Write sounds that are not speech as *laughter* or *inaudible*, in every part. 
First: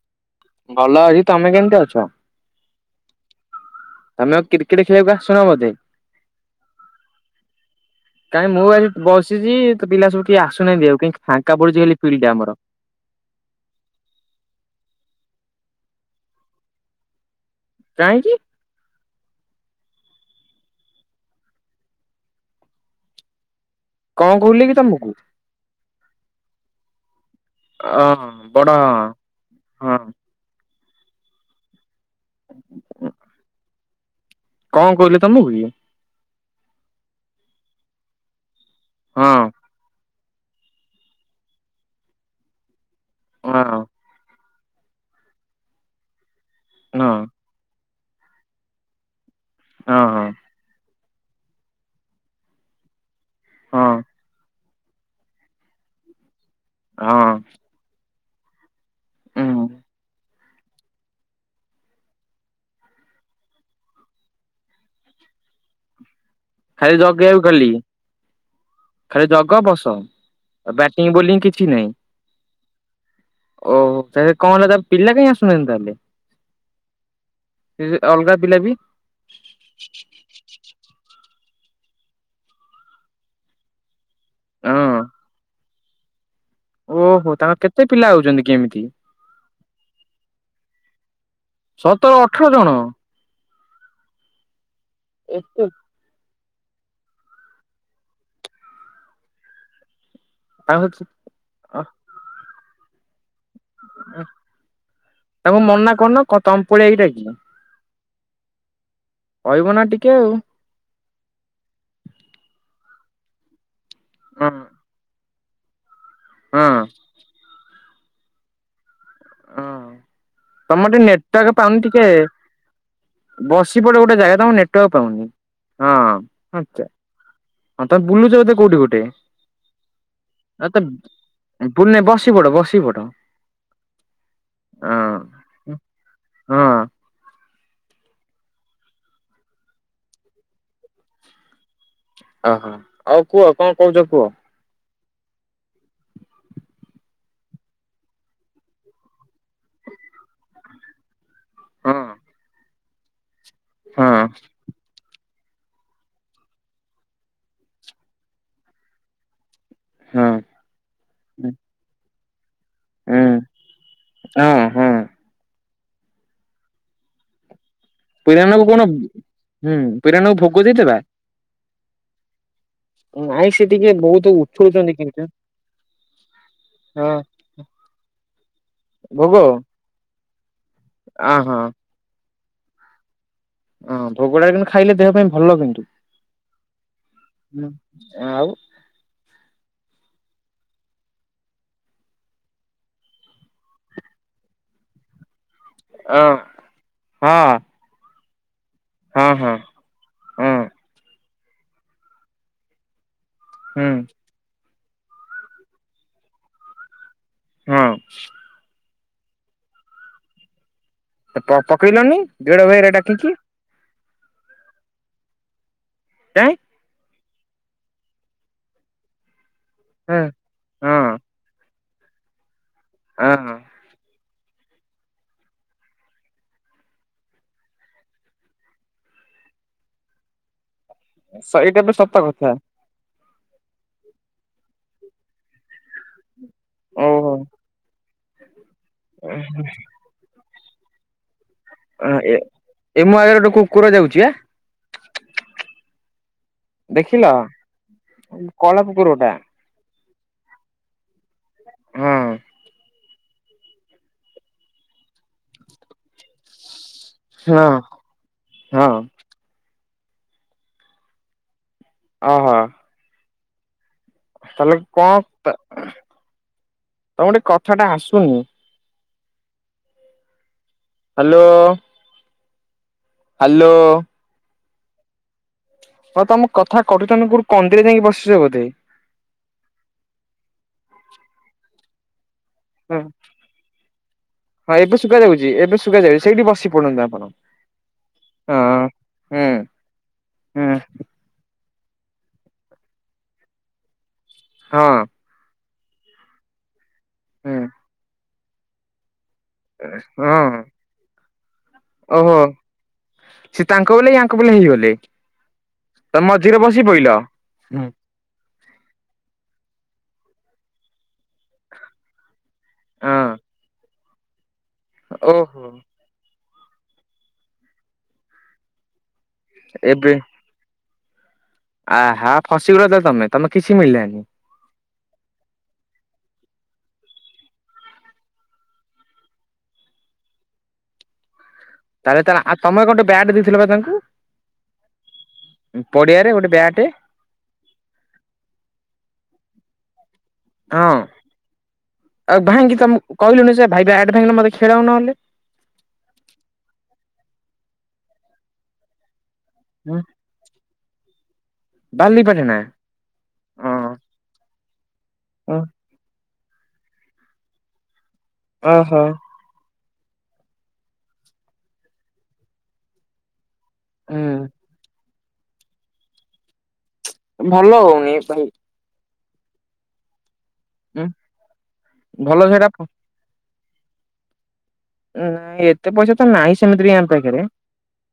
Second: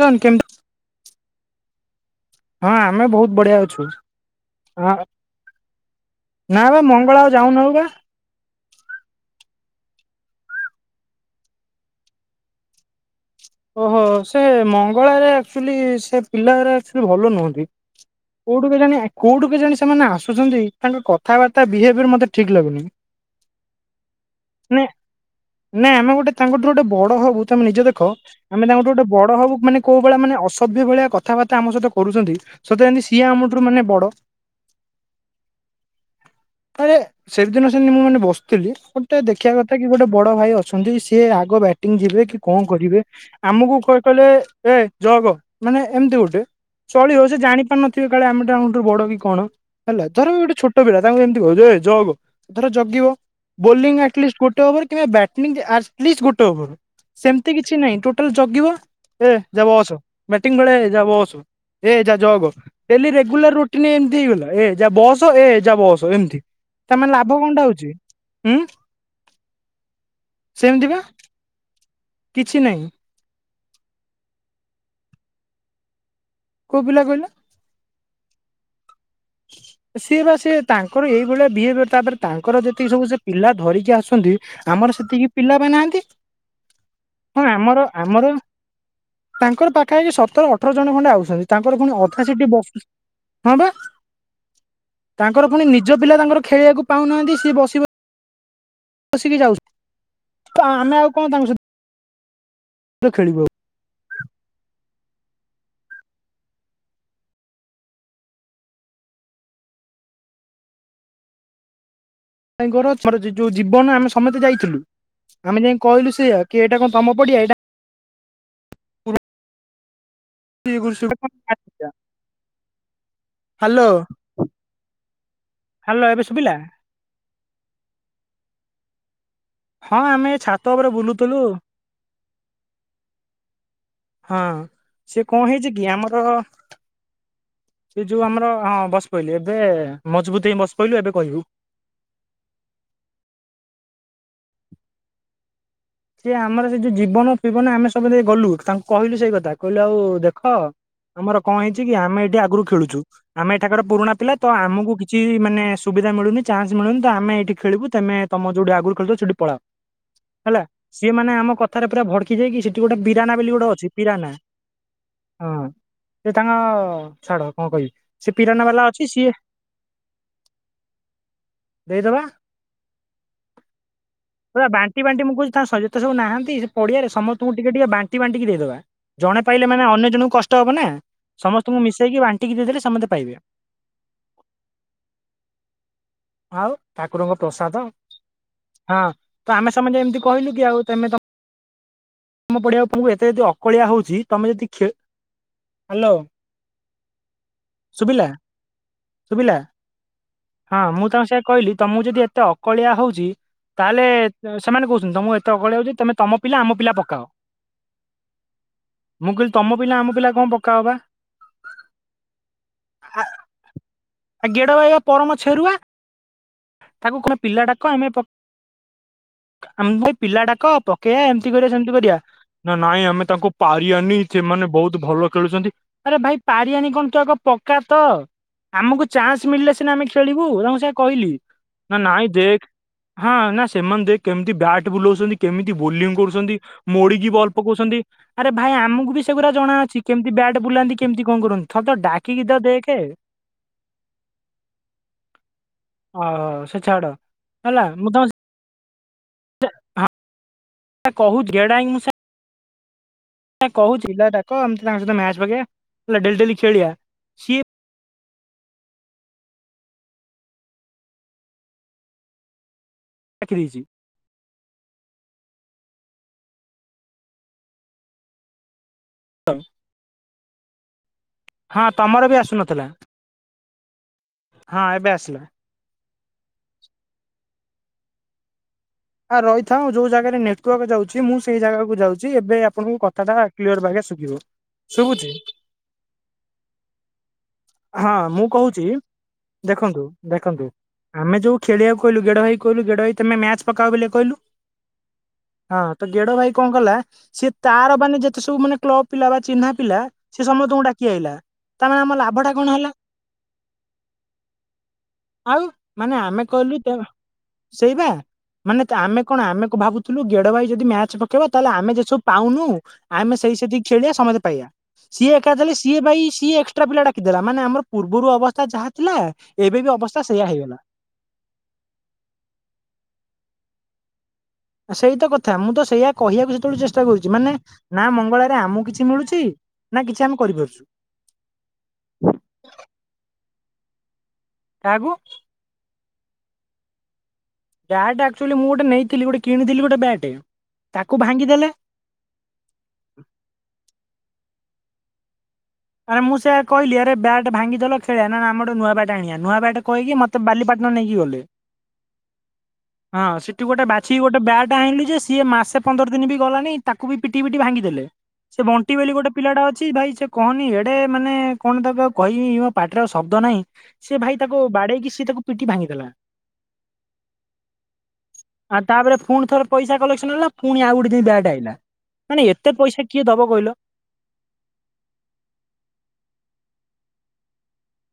ଜନ୍ କେମତି ଭଲ ଅଛି ତମେ କେମିତି ଅଛ? ହଁ ଆମେ ବହୁତ ବଢିଆ ଅଛୁ ତମେ ଆଉ କ୍ରିକେଟ ଖେଳିବାକୁ ଆସୁନ ବୋଧେ? ନା ବା ମଙ୍ଗଳା ଆଉ ଯାଉନାହୁଁ ବା କାଇଁ ମୁଁ ଆସି ବସିଛି ତ ପିଲା ସବୁ କିଏ ଆସୁନାହାନ୍ତି ଆଉ କହିଁକି ଫାଙ୍କା ପଡୁଛି ହ ଫିଲ୍ଡ ଆମର। ଓହୋ ସେ ମଙ୍ଗଳାରେ ଆକ୍ଚୁଆଲି ସେ ପିଲାଗୁଡ଼ା କ ଆକ୍ଚୁଲି ଭଲ ନୁହନ୍ତି। କାହିଁକି କୋଉଠୁ କେ ଜାଣି କୋଉଠୁ କେ କେଜାଣି ସେମାନେ ଆସୁଛନ୍ତି ତାଙ୍କ କଥାବାର୍ତ୍ତା ବିହେଭିୟର ମତେ ଠିକ ଲାଗୁନି। କଣ କହିଲେ କି ନା ତମକୁ? ନା ଆମେ ଗୋଟେ ତାଙ୍କଠୁ ଗୋଟେ ବଡ଼ ହବୁ ତମେ ନିଜ ଅ ଦେଖ ବଡ ଆମେ ତାଙ୍କଠୁ ଗୋଟେ ବଡ଼ ହବୁ ମାନେ ହଁ କୋଉ ଭଳିଆ ମାନେ ଅସଭ୍ୟ ଭଳିଆ କଥାବାର୍ତ୍ତା ଆମ ସହିତ କରୁଛନ୍ତି ସତେ ଯେମିତି ସିଏ ଆମଠାରୁ ମାନେ ବଡ଼। କଣ କହିଲେ ତମକୁ କି? ଆରେ ସେଦିନ ସେମିତି ମୁଁ ମାନେ ବସିଥିଲି ଗୋଟେ ହଁ ଦେଖିବା କଥା କି ଗୋଟେ ବଡ଼ ଭାଇ ଅଛନ୍ତି ସିଏ ଆଗ ବ୍ୟାଟିଂ ଯିବେ କି କଣ କରିବେ ହଁ। ଆମକୁ କହିଲେ ଏ ଜଗ ମାନେ ଏମିତି ଗୋଟେ ହଁ ଚଳିବ ସେ ଜାଣିପାରୁନଥିବେ କାଳେ ଆମେ ତାଙ୍କଠୁ ବଡ଼ କି କଣ? ହଁ ହେଲା ହଁ ଧର ବି ଗୋଟେ ଛୋଟ ପିଲା ତାଙ୍କୁ ଯେମତି ଯେ ଜଗ ଧର ଜଗିବ ହଁ ବୋଲିଙ୍ଗ ଆଟଲିଷ୍ଟ ଗୋଟେ ଓଭର କିମ୍ବା ବ୍ୟାଟିଂ ଗୋଟେ ଓଭର ହଁ ସେମତି କିଛି ନାହିଁ ଜଗିବ ଏ ଯା ଉଁ। ବସ ବ୍ୟାଟିଂ ବେଳେ ଯା ବସ ଏ ଯା ଯୋଗ ଡେଲି ରେଗୁଲାର ରୁଟିନ ଏମିତି ହେଇଗଲା ଏ ଯା ବସ ଏ ଯା ବସ ଏମିତି ଖାଲି ତାମାନେ ଲାଭ ଜଗେଇବାକୁ କଣଟା ଖାଲି ହଉଛି ଉଁ ଖାଲି ଜଗ ବସ ଆ ସେମିତି ବା ବ୍ୟାଟିଂ ବୋଲିଂ କିଛି ନାହିଁ। କିଛି ନାହିଁ। ଓହୋ ତା କଣ ହେଲା ତା ପିଲା କାହିଁ ଆସୁନାହାନ୍ତି ତାହେଲେ? କୋଉ ପିଲା କହିଲ? ସେ ଅଲଗା ପିଲା ବି। ସିଏ ବା ସେ ତାଙ୍କର ଏଇଭଳିଆ ବିହେଭିୟର ତାପରେ ତାଙ୍କର ଯେତିକି ସବୁ ସେ ପିଲା ଧରିକି ଆସୁ ଆମର ହଁ। ସେତିକି ପିଲା ବା ନାହାନ୍ତି। ଓହୋ ହଁ ତାଙ୍କର କେତେ ଆମର ପିଲା ଆମର ଆଉଛନ୍ତି କି ଏମିତି ତାଙ୍କର ପାଖା ପାଖି ସତର ଅଠ ଅଠର ଜଣ ଖଣ୍ଡେ ଆସଛନ୍ତି ତାଙ୍କର ପୁଣି ସତର ଅଧା ଅଠର ସେଠି ଜଣ। ବସୁଛନ୍ତି ହଁ ବା। ତାଙ୍କର ପୁଣି ଏତେ ନିଜ ପିଲା ତାଙ୍କର ଖେଳିବାକୁ ପାଉନାହାନ୍ତି ସିଏ ବସିବ ବସିକି ଯାଉଛ ଆମେ ତାଙ୍କୁ ଆଉ କଣ ତାଙ୍କ ସ ଲ ଖେଳିବ ତାଙ୍କୁ ମନ ନା କରନ ତମ ପଡ଼ିଆ ଏଇଟା କି। କହିବ ନା ଟିକେ ଆଉ। ଯୋଉ ଜୀବନ ଆମେ ସମସ୍ତେ ହଁ ଯାଇଥିଲୁ ଆମେ ଯାଇ କହିଲୁ ସେଆ ହଁ କି ଏଇଟା କଣ ତମ ପଡିଆ ଏଇଟା ହ ତମର ଟିକେ ନେଟ ଟାକ ପାଉନି ଟିକେ ବସି ହ୍ୟାଲୋ ପଡେ ଗୋଟେ ଜାଗା ତମ ନେଟୱାର୍କ ପାଉନି ହାଲୋ ହଁ ଏବେ ଶୁଭିଲା ଆଛା। ହଁ ତମେ ବୁଲୁଛ ବୋଧେ କୋଉଠି ଗୋଟେ। ହଁ ଆମେ ଛାତ ଏ ତ ଉପରେ ବୁଲୁଥିଲୁ ବୁଲ ବସି ପଡ ବସି ପଡ। ହଁ ସେ କଣ ହେଇଛି ହଁ କି ଆମର ହଁ ସେ ଯୋଉ ଆମର ହଁ ବସ ପଇିଲୁ ଏବେ ମଜବୁତ ହେଇ ବସ ପଇିଲୁ ଏବେ କହିବୁ। ଓହୋ ଆଉ କୁହ କଣ କହୁଛ କୁହ। ସିଏ ଆମର ସେ ଯୋଉ ଜୀବନ ଫବନ ଆମେ ସବୁ ଦେଇ ଗଲୁ ତାଙ୍କୁ କହିଲୁ ସେଇ କଥା କହିଲୁ ଆଉ ଦେଖ ଆମର କଣ ହେଇଛି ହଁ କି ଆମେ ଏଇଠି ଆଗରୁ ଖେଳୁଛୁ ଆମେ ଏଠାକାର ପୁରୁଣା ହଁ ପିଲା ତ ଆମକୁ କିଛି କି ମାନେ ସୁବିଧା ମିଳୁନ ଚାନ୍ସ ମିଳୁ ତ ଆମେ ଏଇଠି ଖଳୁ ତମେ ତମ ଯୋଉଠି ଆଗରୁ ଖେଳିବ ସେଠିକି ପାଳଅ। ହଁ ହେଲା ସିଏ ମାନେ ଆମ କଥାରେ ପୁରା ଭଡକି ଯାଇକି ସେଠି ଗୋଟେ ହୁଁ ବିରାନା ବୋଲି ଗୋଟେ ଅଛି ବିରାନା ହଁ ହଁ ହଁ ସେ ତାଙ୍କ ଛାଡ଼ ହଁ କହିବି ସେ ପିରାନାକୁ ପିିଲାନା କଣ ବାଲା ଅଛି ସିଏ ହୁଁ ପିରାନାକୁ ଭୋଗ ଦେଇଦେବା ନାଇଁ ସେ ଟିକେ ବହୁତ ଦେଇଦବା ଉଛୁଳୁଛନ୍ତି ବାଣ୍ଟି କିନ୍ତୁ ବାଣ୍ଟି ମୁଁ କହୁ ଥା ଯେତେ ସବୁ ନାହାନ୍ତି ସେ ପଡିଆରେ ହଁ ସମସ୍ତଙ୍କୁ ଟିକେ ଟିକେ ବାଣ୍ଟି ବାଣ୍ଟିକି ଦେଇଦବା ଭୋଗ ଜଣେ ପାଇଲେ ମେ ଅନ୍ୟ ଜଣଙ୍କୁ କଷ୍ଟ ହବ। ନା ଆ ସମସ୍ତଙ୍କୁ ମିଶେଇକି ବାଣ୍ଟିକି ଦେଇଦେଲେ ସମସ୍ତେ ପାଇବେ। ଅଁ ଭୋଗଟା କିନ୍ତୁ ଖାଇଲେ ଦେହ ପାଇଁ ଭଲ କିନ୍ତୁ। ଆଉ ଠାକୁରଙ୍କ ପ୍ରସାଦ ଆଉ ହଁ ତ ଆମେ ତମେ ଏମିତି କହିଲୁ କି ଆଉ ତମେ ତ ତମ ପଡିଆ ପୁଅଙ୍କୁ ଏତେ ଯଦି ଅକଳିଆ ହଉଛି ତମେ ଯଦି ହ୍ୟାଲୋ ହଁ ହଁ ଶୁଭିଲା। ହଁ ହଁ ଶୁଭିଲା ହଁ ମୁଁ ତମ ସେ କହିଲି ତମକୁ ଯଦି ଏତେ ଅକଳିଆ ହଉଛି ହୁଁ ତାହେଲେ ସେମାନେ କହୁଛନ୍ତି ତ ମୁଁ ଏତେ ଅଗଳେଇଉଛି ତମେ ତମ ପିଲା ଆମ ପିଲା ପକାଅ ହଁ ମୁଁ କହିଲି ତମ ପିଲା ଆମ ପିଲା କଣ ପକା ହବା ପ ପକେଇଲନି ଭିଡ ଭାଇରା ଡାକିକି ଆଉ ଗେଡ ଭାଇବା ପରମ ଛେରୁଆ ତା ଏ ତାକୁ କଣ ପିଲା ଡାକ ଆମେ ଆମ ହଁ ପିଲା ଡାକ ପକେଇବା ଏମିତି କରିବା ସେମ କରିବା ନା ନାଇଁ ଆମେ ତାଙ୍କୁ ହଁ। ପାରିବନି ସେମାନେ ବହୁତ ଭଲ ଖେଳୁଛନ୍ତି ଆରେ ଭାଇ ପାରଆାନି କଣ ତୁ ଆଗ ପକ୍କା ତ ଆମକୁ ଚାନ୍ସ ମିଳିଲେ ସିନା ଆମେ ଖେଳିବୁ ତାଙ୍କୁ ସେ କହିଲି ସେଇଟା ବି ନା ସତ ନାଇଁ କଥା ଦେଖ ହଁ ନା ସେମାନେ ଦେ କେମିତି ବ୍ୟାଟ୍ ବୁଲଉଛନ୍ତି କେମିତି ବୋଲିଂ କରୁଛନ୍ତି ମୋଡ଼ିକି ଓହୋ ବଲ୍ ପକାଉଛନ୍ତି ଭାଇ ଆମକୁ ବି ସେଗୁଡ଼ା ଜଣା ଅଛି କେମିତି ବ୍ୟାଡ୍ ବୁଲାନ୍ତି କେମିତି କଣ କରନ୍ତି ଥରେ ତ ଡାକିକି ତ ଦେଖେ ଏ ମୋ ଆଗରେ ଗୋଟେ କୁକୁର ଯାଉଛି ଆ। ଓହୋ ସେ ଛାଡ ଦେଖିଲ ହେଲା ମୁଁ ତମ ସେ କଳା କୁକୁରଟା ହଁ କହୁଛି ଘେଡ଼ାଇ ମୁଁ ହଁ ସା ନା କହୁଛିଟାକ ଏମିତି ତାଙ୍କ ସହିତ ମ୍ୟାଚ ପକେଇବା ଡେଲି ଡେଲି ଖେଲିଆ ଶୁନ ହଁ ଅ ହଁ ଦେଖିଦେଇଚି ତାହେଲେ କଣ ତମ ଗଟେ କଥା ଟା ଆସୁନି *unintelligible* ହଁ ତମର ବି ଆସୁନଥିଲା ହାଲୋ ହଁ ଏବେ ଆସିଲା ହଁ ତମ କଥା କରୁଚତି ବୁ କନ୍ଦିରେ ଯାଇକି ବସିଛ ବୋଧେ ଆଁ ରହିଥାଉ ଯୋଉ ଜାଗାରେ ନେଟୱାର୍କ ଯାଉଛି ମୁଁ ସେଇ ଜାଗାକୁ ଯାଉଛି ଏବେ ଆପଣଙ୍କୁ ହଁ କଥାଟା କ୍ଲିୟର ଭଳିଆ ଶୁଭିବ। ହଁ ଏବେ ଶୁଭା ଶୁଭୁଛି ଯାଉଛି ଏବେ ଶୁଭା ଯାଉଛି ସେଇଠି ବସି ପଡ଼ନ୍ତୁ ଆପଣ ହଁ ମୁଁ କହୁଛି ହୁଁ ଦେଖନ୍ତୁ ହୁଁ ଦେଖନ୍ତୁ ଆମେ ଯୋଉ ଖେଲିବାକୁ କହିଲୁ ଗେଡ଼ ହୋଇ କହିଲୁ ଗେଡ଼ହ ତମେ ମ୍ୟାଚ୍ ପକାଅ ବୋଲି କହିଲୁ ହଁ ହଁ ତ ଗେଡ ଭାଇ କଣ କଲା ସିଏ ତାର ବାନେ ଯେତେ ସବୁ ମାନେ କ୍ଲବ୍ ପିଲା ବା ଚିହ୍ନା ପିଲା ସେ ହଁ ସମସ୍ତଙ୍କୁ ଡାକି ଆଇଲା ତାମାନେ ଆମ ଓହୋ ଲାଭ ଟା କଣ ହେଲା? ସେ ତାଙ୍କ ବଲେ ୟାଙ୍କ ବଲେ ହେଇଗଲେ ଆଉ ମାନେ ତମେ ଆମେ ମଝିରେ କହିଲୁ ତ ବସି ପଇଲ। ହଁ ସେଇ ବା ମାନେ ତା ଆମେ କଣ ଆମେ ଭାବୁଥିଲୁ ଗେଡ ଭାଇ ଯଦି ମ୍ୟାଚ ପକେଇବ ତାହେଲେ ଆମେ ଯେସବୁ ପାଉନୁ ଆମେ ସେଇ ସେଠି ଖେଳିଆ ସମସ୍ତେ ପାଇବା ସିଏ ଏକା ଓହୋ ଦେଲେ ସିଏଇ ବାଇ ସିଏ କେତେଟା ପିଲା ଡାକିଦେଲା ମାନେ ଆମର ପୂର୍ବରୁ ଅବସ୍ଥା ଯାହା ଥିଲା ଏବେ ବି ଅବସ୍ଥା ସେଇଆ ହେଇଗଲା ଆ ହା ଫସିଗଲ ତ ତମେ ତମେ କିଛି ମିଳିଲାନି ସେଇତ କଥା ମୁଁ ତ ସେଇୟଆ କହିବାକୁ ସେତେବେଳେ ଚେଷ୍ଟା କରୁଛି ମାନେ ନା ମଙ୍ଗଳାରେ ଆମକୁ କିଛି ମିଳୁଛି ନା କିଛି ଆମେ କରିପାରୁଛୁ ତାହେଲେ ତାହେଲେ ଆଉ ତମେ ଗୋଟେ ବ୍ୟାଟ ଦେଇଥିଲ ବା ତାଙ୍କୁ କାହାକୁୁ ପଡିଆରେ ଗୋଟେ ବ୍ୟାଟ ବ୍ୟାଗ ଆକ୍ଚଆଲି ମୁଁ ଗୋଟେ ନେଇଥିଲି ଗୋ କିଣିଥିଲି ଗୋଟେ ବ୍ୟାଟ ହଁ ଆଉ ଭାଇଙ୍କି ତମ କହିଲୁନି ଯେ ଭାଇ ବ୍ୟାଟ ପାଇ ମତେ ଖେଳ ନହେଲେ ଆରେ ମୁଁ ସେୟା କହିଲି ଆରେ ବ୍ୟାଟ ଭାଙ୍ଗିଦେଲ ଖେଳଆ ନା ଆମେ ଗୋଟେ ନୂଆ ବ୍ୟାଟ ଆଣିବା ନୂଆ ଦ୍ୟଟ କହିକି ମତେ ବାଲିପାଟଣା ନେଇକି ଗଲେ। ବାଲି ପାଟଣା ହଁ ସେଠି ଗୋଟେ ହଁ ବାଛି କି ଗୋଟେ ବ୍ୟାଟ ଏଟା ଆଣିଲୁ ଯେ ସିଏ ମାସେ ପନ୍ଦର ଦିନ ବି ଗଲାଣି ତାକୁ ବି ପିଟି ପିଟି ଭାଙ୍ଗିଦେଲେ। ସେ ବଣ୍ଟି ଓହୋ ବୋଲି ଗୋଟେ ପିଲାଟା ଅଛି ଭାଇ ସେ କହନି ଏଡେ ମାନେ କଣ ତାକୁ କହିବି ପାଟିର ଶବ୍ଦ ନାହିଁ ସେ ହୁଁ ଭାଇ ତାକୁ ବାଡେଇକି? ତାକୁ ପିଟି ଭାଙ୍ଗିଦେଲା। ଭଲ ହଉନି ଭାଇ। ଆଉ ତାପରେ ପୁଣି ଥରେ ପଇସା କଲେକ୍ସନ ହେଲା ପୁଣି ଆଉ ଗୋଟେ ଦେଇ ବ୍ୟାଟ୍ ଆଇଲା ମାନେ ଭଲ ସେଇଟା ଏତେ ନାଇଁ ପଇସା କିଏ ଦବ କହିଲ। ନାଇଁ ଏତେ ପଇସା ତ ନାହିଁ ସେମିତି ବି ଆମ ପାଖରେ।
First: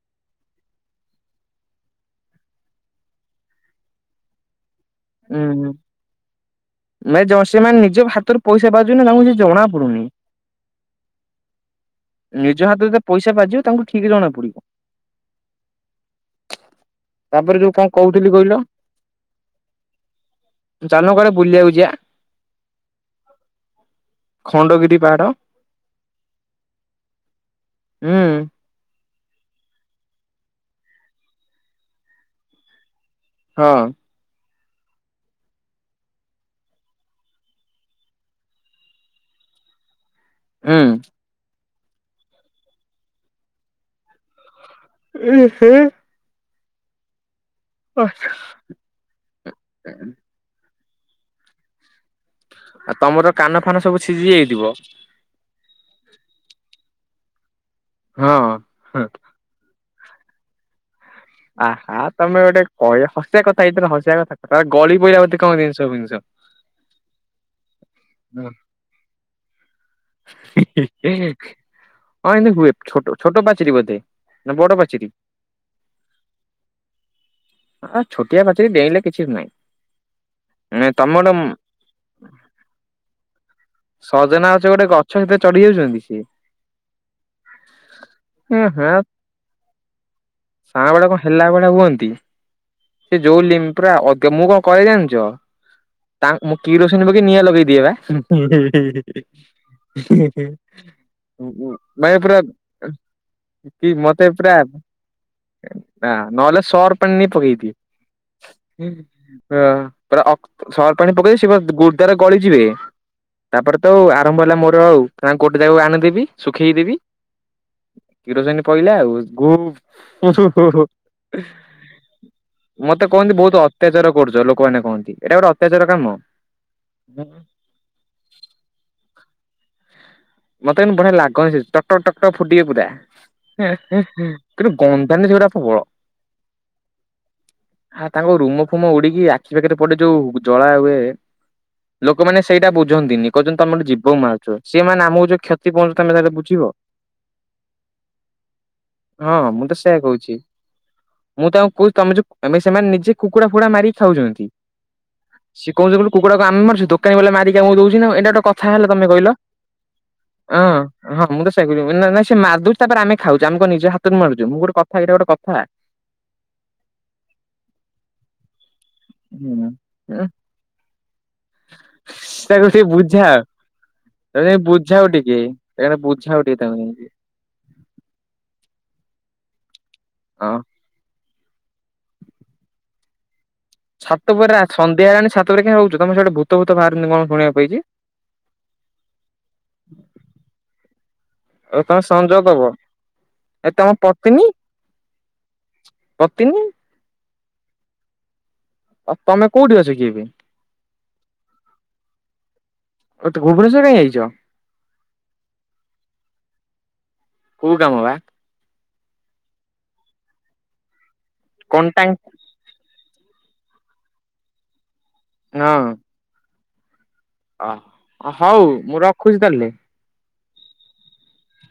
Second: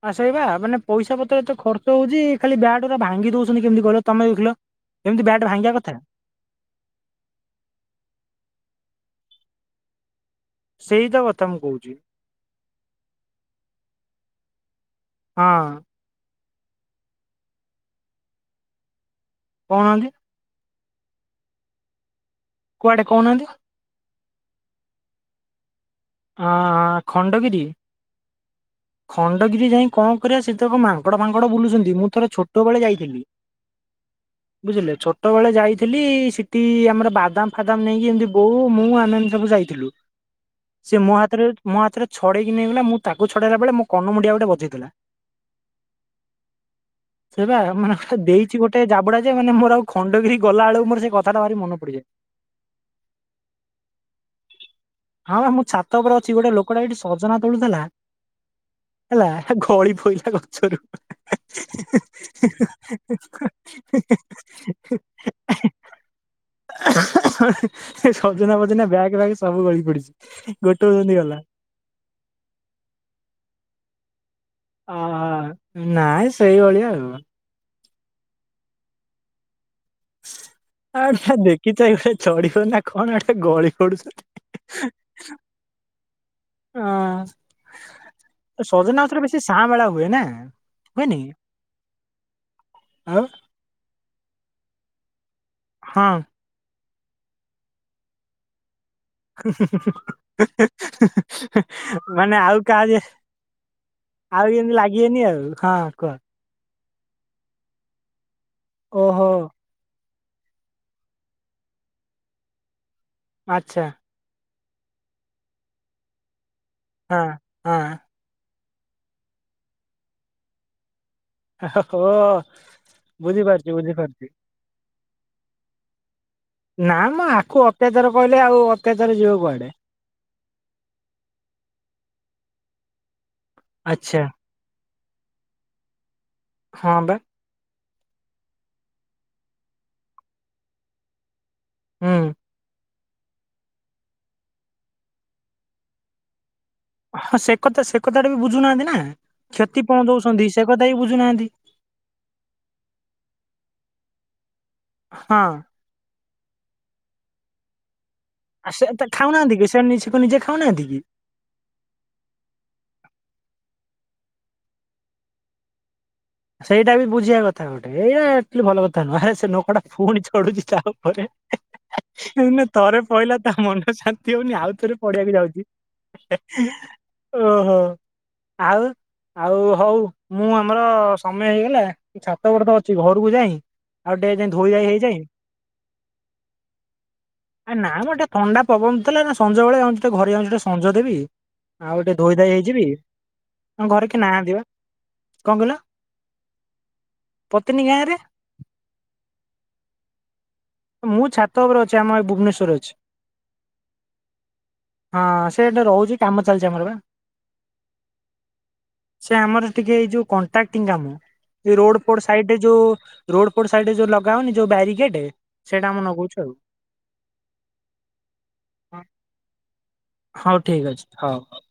ଆ ସେଇବା ମାନେ ପଇସା ପତ୍ର ତ ଖର୍ଚ୍ଚ ହଉଛି ଖାଲି ବ୍ୟାଟ ଗୁରା ଭାଙ୍ଗି ଦଉଛନ୍ତିି କେମିତି କହିଲ ତମେ ଦେଖିଲ। ଏମିତି ବ୍ୟାଟ୍ ହୁଁ ଭାଙ୍ଗିବା କଥା ମ ସେମାନେ ନିଜ ହାତରୁ ପଇସା ପାଉଛନ୍ତି ନା ତାଙ୍କୁ ଜଣା ପଡ଼ୁନି। ସେଇ ତ କଥା ମୁଁ କହୁଛି ନିଜ ହାତରେ ଯେତେ ପଇସା ବାଜିବ ତାଙ୍କୁ ଠିକ ଜଣା ପଡିବ। ହଁ। ତାପରେ ଯୋଉ କଣ କହୁଥିଲି କହିଲ। କହୁନାହାନ୍ତି? ଚାଲ ନା କୁଆଡ଼େ ବୁଲିଆ କୁ ଯିଵା। କୁଆଡେ କହୁନାହାନ୍ତି? ଖଣ୍ଡଗିରି ପାହାଡ। ହଁ ହଁ ଖଣ୍ଡଗିରି। ହୁଁ ଖଣ୍ଡଗିରି ଯାଇ କଣ କରିବା ସେ ତକ ମାଙ୍କଡ଼ ଫାଙ୍କଡ ବୁଲୁଛନ୍ତି ମୁଁ ଥରେ ଛୋଟ ବେଳେ ଯାଇଥିଲି। ହଁ। ବୁଝିଲେ ଛୋଟ ବେଳେ ଯାଇଥିଲି ସେଠି ଆମର ବାଦାମ ଫାଦାମ ନେଇକି ଏମିତି ବୋଉ ମୁଁ ଆମେ ଯାଇଥିଲୁ। ସେ ହୁଁ। ମୋ ହାତରେ ମୋ ହାତରେ ଛାଡେଇକି ନେଇଗଲା। ମୁଁ ତାକୁ ଛଡେଇବାବେଳେ ମୋ କନମୁଣ୍ଡିଆ ଗୋଟେ ବଜେଇଦେଲା। ଓ ହୋ। ସେଇ ବା ମାନେ ଦେଇଛି ଗୋଟେ ଜାବୁଡା ଯେ ମାନେ ମୋର ଆଉ ଖଣ୍ଡଗିରି ଗଲା ବେଳକୁ ମୋର ସେ କଥାଟା ଭାରି ମନେ ପଡିେଯଏ। ଆଉ ତମର କାନ ଫାନ ସବୁ ସିଝି ଯାଇଥିବ। ହଁ ବା ମୁଁ ଛାତ ଉପରେ ଅଛି ଗୋଟେ ଲୋକଟା ଏଠି ସଜନା ତୋଳୁଥିଲା ହଁ। ହଁ ହେଲା ଗଳି ପାଇଲା। ଗଛରୁ। ଆ ହା ତମେ ଗୋଟେ କହି-ହସିଆ କଥା ଏଇଥିରେ ହସିବା କଥା ଗଳି ପଇଲା ବୋଧେ କଣ ଜିନିଷ ଫିନିଷ। ସଜନା ଫଜନା ବ୍ୟାଗ ଫ୍ୟାଗ ଫିନିଷ। ସବୁ ଗଳି ପଡିଛି। ହଁ ଗୋଟେକୁ ଯେମିତି ଗଲା ଏମିତି ହୁଏ ଛୋଟ-ଛୋଟ ପାଚେରି ବୋଧେ। ନା ବଡ ପାଚେରୀ ଅ-ନାଇଁ ସେଇଭଳିଆ ଆଉ। ହଁ ଛୋଟିଆ ପଚେରି ଡେଇଁଲେ କିଛି ନାହିଁ। ଆଉ ତମ ଗୋଟେ ସେ ଦେଖି ଚାହିଁ ଚଢିବ ନା କଣ ଗଳିି ସଜନା ଗଛ ଗୋଟେ ଗଛ ସେଥିରେ ଚଢି ଯାଉଛନ୍ତି ସିଏ? ହଁ। ହଁ ହଁ ସଜନା ଗଛରେ ବେଶୀ ସାଁ ବେଳା ହୁଏ ନା ସାଁବେଳିଆ ହୁଏନି କଣ ହେଲା ଭଳିଆ ହୁଅନ୍ତି। ସେ ଆଉ ଯୋଉ ଲିମ୍ ପୁରା ଅଗେ ମୁଁ କଣ କରେ ଜାଣିଛ? ହଁ। ତା-ମୁଁ କିରୋସିନି ପକେଇ ନିଆଁ ଲଗେଇଦିଏ ବା। ହେଁ ହେଁ। ହେଁ ହେଁ ନାଇଁ ମାନେ ପୁରା ଆଉ କାହା ଯେ କି ମତେ ଆଉ ପୁରା ଯେମିତି ଲାଗିବେନି ଆଉ ହଁ ନା କୁହ ନହେଲେ ସର ଫ ନେଇ ପକେଇଦିଏ ନି ଓହୋ ହିଁ। ପୁରା ସର୍ଫ ପାଣି ପକେଇ ଦିଏ ସେ ଗୁ-ଗଳିଯିବେ ତାପରେ ଆଚ୍ଛା ତ ଆରମ୍ଭ ହେଲା ମୋ ହଉ ତାଙ୍କୁ ଗୋଟେ ଜାଗାକୁ ଆଣିଦେବି ଶୁଖେଇଦେବି ହଁ ହଁ କିରୋସିନି ପଇଲା ଆଉ *unintelligible* ଓ ମତେ କହନ୍ତି ବହୁତ ବୁଝିପାରୁଛି ଅତ୍ୟାଚାର ବୁଝିପାରୁଛି କରୁଛ ଲୋକମାନେ କହନ୍ତି। ଏଇଟା ଗୋଟେ ଅତ୍ୟାଚାର କାମ? ନା ମ। ଆକୁ ଅତ୍ୟାଚାର କହିଲେ ଆଉ ଅତ୍ୟାଚାର ଯିବ କୁଆଡେ? ମତେ କିନ୍ତୁ ବଢିଆ ଲାଗେ। ସେ ଟକ୍ ଟକ୍ ଟକ୍ ଟକ୍ ଫୁଟିଅ ପୁରା। ଆଚ୍ଛା କିନ୍ତୁ ଗ ତମେ *unintelligible* ସେ ଗୁରା ଫୁଙ୍କ? *unintelligible* ହଁ ବା। ଆ ତାଙ୍କ ରୁମ ଫୁମ ଉଡିକି ଆଖି ପାଖିରେ ପଡେ। ଯୋଉ ଜଳା ହୁଏ। ହୁଁ ଲୋକମାନେ ସେଇଟା ବୁଝନ୍ତିନି। କହୁଛନ୍ତି ତମେ ଗୋଟେ ଜୀବ ମାରୁଛ। ସେମାନେ ଆମ ର କ୍ଷତି ପହଞ୍ଚେ ତମେ ତାହଲେ ବୁଝିବ? ହଁ ସେ କଥା ସେ କଥାଟା ବି ବୁଝୁନାହାନ୍ତି ନା। ହଁ ମୁଁ ତ କ୍ଷତି ସେୟା କହୁଛି ପହଁଚଉଛନ୍ତି। ସେ କଥା ବି ମୁଁ ବୁଝୁନାହାନ୍ତି। ତାଙ୍କୁ ତମେ ଯଉ ମାନେ ସେମାନେ ନିଜେ କୁକୁଡ଼ା ଫୁକୁଡା ମାରିକି ଖାଉଛନ୍ତି। ହଁ ସଏ କହୁଛନ୍ତି କଣ କୁକୁଡାକୁ କଣ ଆମେ ମାରୁଛୁ? ଦୋକାନୀ ବାଲା ମାରିକି ଆମକୁ ଦଉଛି ନା ଆଉ। ଏଟା ଗୋଟେ କଥା ଆ ସେ ହେଲା? ତ ତମେ କହିଲ? ଖାଉନାହାନ୍ତି କି ସେ ନି- ସେ କଣ ନିଜେ ହଁ ଖାଉନାହାନ୍ତି କି ହଁ ମୁଁ ତ ସେଇଆ କହୁଚି। ନାଁ ନାଁ ସେ ମାରିଦଉଛି। ତାପରେ ଆମେ ଖାଉଛୁ। ଆମେ କଣ ନିଜ ହାତରୁ ମାରୁଛୁ? ମୁଁ ଗୋଟେ କଥା ଏଇଟା ଗୋଟେ କଥା? ସେଇଟା ବି ବୁଝିବା କଥା ଗୋଟେ। ଏଇଟା ଭଲ କଥା *unintelligible* ନୁହେଁ। ସେ ହୁଁ ଲୋକଟା ପୁଣି ଉଁ ଚଢୁଛି ତାପରେ ତାକୁ ଟିକେ ଥରେ ବୁଝାଅ ପଡିଲା ତା ମନ ଶାନ୍ତି ତାକୁ ହଉନି। ଯାଇ ଆଉ ଥରେ ବୁଝାଅ ପଡିବାକୁ ଟିକେ। ଯାଉଛି। ତାକୁ ବୁଝାଅ ଟିକେ ତାକୁ ଯାଇକି ଓ ହୋ। ଆଉ? ଆଉ ହଉ। ମୁଁ ହଁ। ଆମର ସମୟ ହେଇଗଲା। ଛାତ ଉପରେ ତ ଅଛି। ଘରକୁ ଯାଏ। ଛାତ ଉପରେ ସନ୍ଧ୍ୟା ହେଲାଣି ଛାତ ଉପରେ କାଇଁ ଯାଉଛ? ତମେ ସିଆଡେ ଭୂତ ଭୂତ ବାହାରେନା କଣ ଶୁଣିବାକୁ ଆ ପାଇଛି। ନା ମ ଟିକେ ଥଣ୍ଡା ପବନ ଥିଲାନା। ସଞ୍ଜବେଳେ ଯାଉଛି ଟିକେ ଘରେ ଯାଉଛି ଟିକେ ସଞ୍ଜ ଦେବି। ଆଉ ତମେ ଟିକେ ଧୋଇ ସଞ୍ଜ ଧାଇ ଦବ। ହେଇଯିବି ଆଉ ଆମ ତମ ଘରେ କେହି ପତ୍ନୀ? ନାହାନ୍ତି ବା କଣ କହିଲ? ପତ୍ନୀ? ପତ୍ନୀ ଗାଁରେ। ଆଉ ତମେ କୋଉଠି ଅଛ କି? ମୁଁ ଛାତ ଉପରେ ଅଛି ଆମର ଏଇ ଭୁବନେସ୍ୱରରେ ଅଛି। ଓ ତୁ ଭୁବନେଶ୍ୱର କାଇଁ ଯାଇଛ ହଁ ସେଟା ରହୁଛି କାମ ଚାଲିଛି ଆମର ଏବେ। କୋଉ କାମ ବା ସେ ଆମର ଟିକେ ଏଇ ଯୋଉ କଣ୍ଟ୍ରାକ୍ଟିଂ କାମ ଏଇ ରୋଡ କଣ୍ଟାଙ୍କ ଫୋଡ଼ ସାଇଡରେ ଯୋଉ ରୋଡ ଫୋଡ଼ ସାଇଡରେ ଯୋଉ ଲଗା ହଉନି ଯଉ ବ୍ୟାରିକେଡ ହଁ। ସେଇଟା ଆମେ ନଗଉଛି ଆଉ। ଅ ହଉ ମୁଁ ହଁ ରଖୁଛି ତାହେଲେ। ହଉ ଠିକ ଅଛି ହଉ ହଉ।